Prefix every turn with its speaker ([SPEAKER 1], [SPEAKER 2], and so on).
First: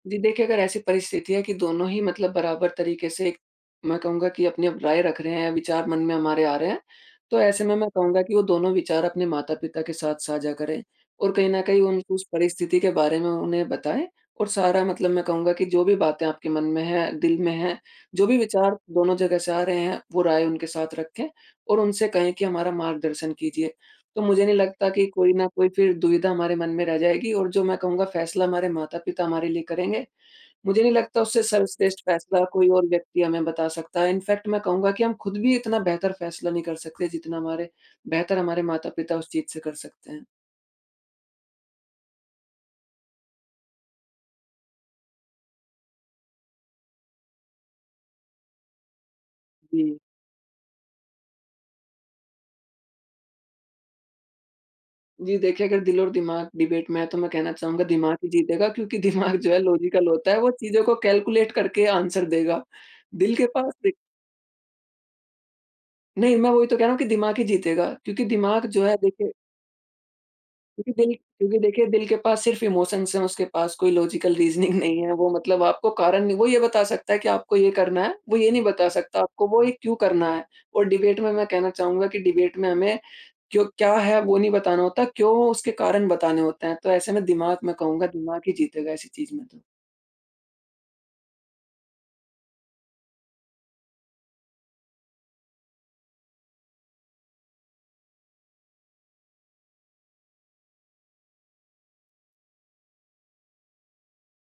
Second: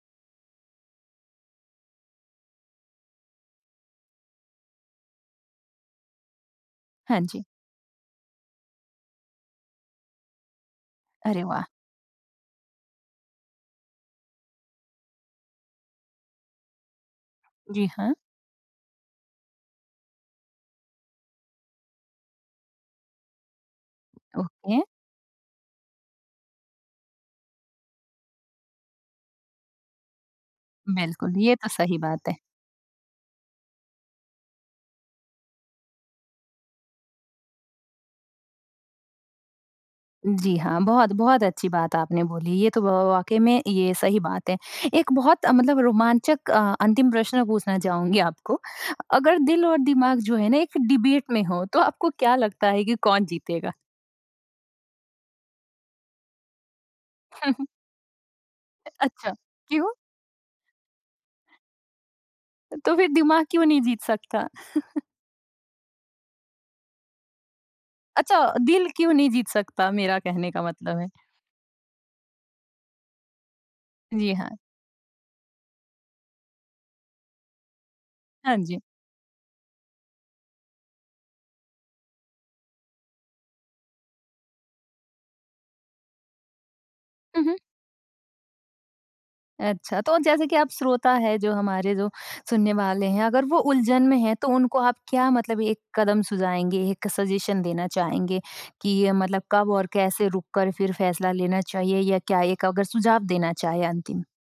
[SPEAKER 1] जी देखिए, अगर ऐसी परिस्थिति है कि दोनों ही मतलब बराबर तरीके से एक मैं कहूँगा कि अपनी अब राय रख रहे है, विचार मन में हमारे आ रहे हैं।
[SPEAKER 2] हाँ
[SPEAKER 1] तो
[SPEAKER 2] जी।
[SPEAKER 1] ऐसे में मैं कहूँगा कि वो दोनों विचार अपने माता-पिता के साथ साझा करें और
[SPEAKER 2] अरे
[SPEAKER 1] कहीं न
[SPEAKER 2] वाह!
[SPEAKER 1] कहीं उनको उस परिस्थिति के बारे में, उन्हें बताएँ और सारा मतलब मैं कहूँगा कि जो भी बातें आपके मन में हैं, दिल में हैं,
[SPEAKER 2] जी हाँ।
[SPEAKER 1] जो भी विचार दोनों जगह से आ रहे हैं वो राय उनके साथ रखें और उनसे कहें कि हमारा मार्गदर्शन कीजिए। तो मुझे नहीं
[SPEAKER 2] ओके।
[SPEAKER 1] लगता कि कोई ना कोई फिर दुविधा हमारे मन में रह जाएगी और जो मैं कहूँगा फ़ैसला हमारे माता-पिता हमारे लिए करेंगे, मुझे नहीं लगता
[SPEAKER 2] बिल्कुल,
[SPEAKER 1] उससे
[SPEAKER 2] ये तो सही
[SPEAKER 1] सर्वश्रेष्ठ
[SPEAKER 2] बात है।
[SPEAKER 1] फ़ैसला कोई और व्यक्ति हमें बता सकता है। इन फ़ैक्ट मैं कहूँगा कि हम खुद भी इतना बेहतर फ़ैसला नहीं कर सकते जितना हमारे बेहतर हमारे माता-पिता उस चीज़ से कर सकते हैं।
[SPEAKER 2] जी हाँ। बहुत, बहुत अच्छी बात आपने बोली। ये तो व व व वाक़ई में ये सही बात है। एक बहुत, अ, मतलब, रोमांचक अ अंतिम प्रश्न पूछना चाहूँगी आपको। अगर दिल और
[SPEAKER 1] जी।
[SPEAKER 2] दिमाग जो है ना एक डिबेट में हो तो आपको क्या लगता है कि कौन जीतेगा?
[SPEAKER 1] जी देखिए, अगर दिल और दिमाग डिबेट में हैं, तो मैं कहना चाहूँगा दिमाग ही जीतेगा क्योंकि
[SPEAKER 2] अच्छा
[SPEAKER 1] दिमाग, जो है,
[SPEAKER 2] क्यों?
[SPEAKER 1] लॉजिकल होता है। वो चीज़ों को कैलकुलेट करके आन्सर देगा।
[SPEAKER 2] तो फिर
[SPEAKER 1] दिल के
[SPEAKER 2] दिमाग क्यों
[SPEAKER 1] पास
[SPEAKER 2] नहीं
[SPEAKER 1] दे
[SPEAKER 2] जीत सकता?
[SPEAKER 1] नहीं मैं वो ही तो कह रहा हूँ कि दिमाग ही जीतेगा क्योंकि
[SPEAKER 2] अच्छा,
[SPEAKER 1] दिमाग जो
[SPEAKER 2] दिल
[SPEAKER 1] है
[SPEAKER 2] क्यों नहीं
[SPEAKER 1] देखिए
[SPEAKER 2] जीत सकता? मेरा कहने का
[SPEAKER 1] क्योंकि
[SPEAKER 2] मतलब है।
[SPEAKER 1] दिल क्योंकि देखिए दिल के पास सिर्फ़ इमोशंस है उसके पास कोई लॉजिकल
[SPEAKER 2] जी हाँ।
[SPEAKER 1] रीज़निंग नहीं है, वो मतलब आपको कारण नहीं वो ये बता सकता है कि आपको ये करना है, वो ये
[SPEAKER 2] हाँ
[SPEAKER 1] नहीं
[SPEAKER 2] जी।
[SPEAKER 1] बता सकता आपको, वो ये क्यों करना है? और डिबेट में, मैं कहना चाहूँगा कि डिबेट में हमें क्यों क्या है वो नहीं बताना होता, क्यों हो उसके कारण बताने होते हैं। तो ऐसे मैं
[SPEAKER 2] हुँ, हुँ।
[SPEAKER 1] दिमाग में कहूँगा दिमाग ही जीतेगा ऐसी चीज़ में तो।
[SPEAKER 2] अच्छा। तो जैसे कि आप श्रोता हैं, जो हमारे जो सुनने वाले हैं अगर वो उलझन में हैं, तो उनको आप क्या मतलब एक कदम सुझाएँगे, एक सजेशन देना चाहेंगे कि ये मतलब कब और कैसे रुक कर फिर फ़ैसला लेना चाहिए या क्या एक अगर सुझाव देना चाहे अंतिम?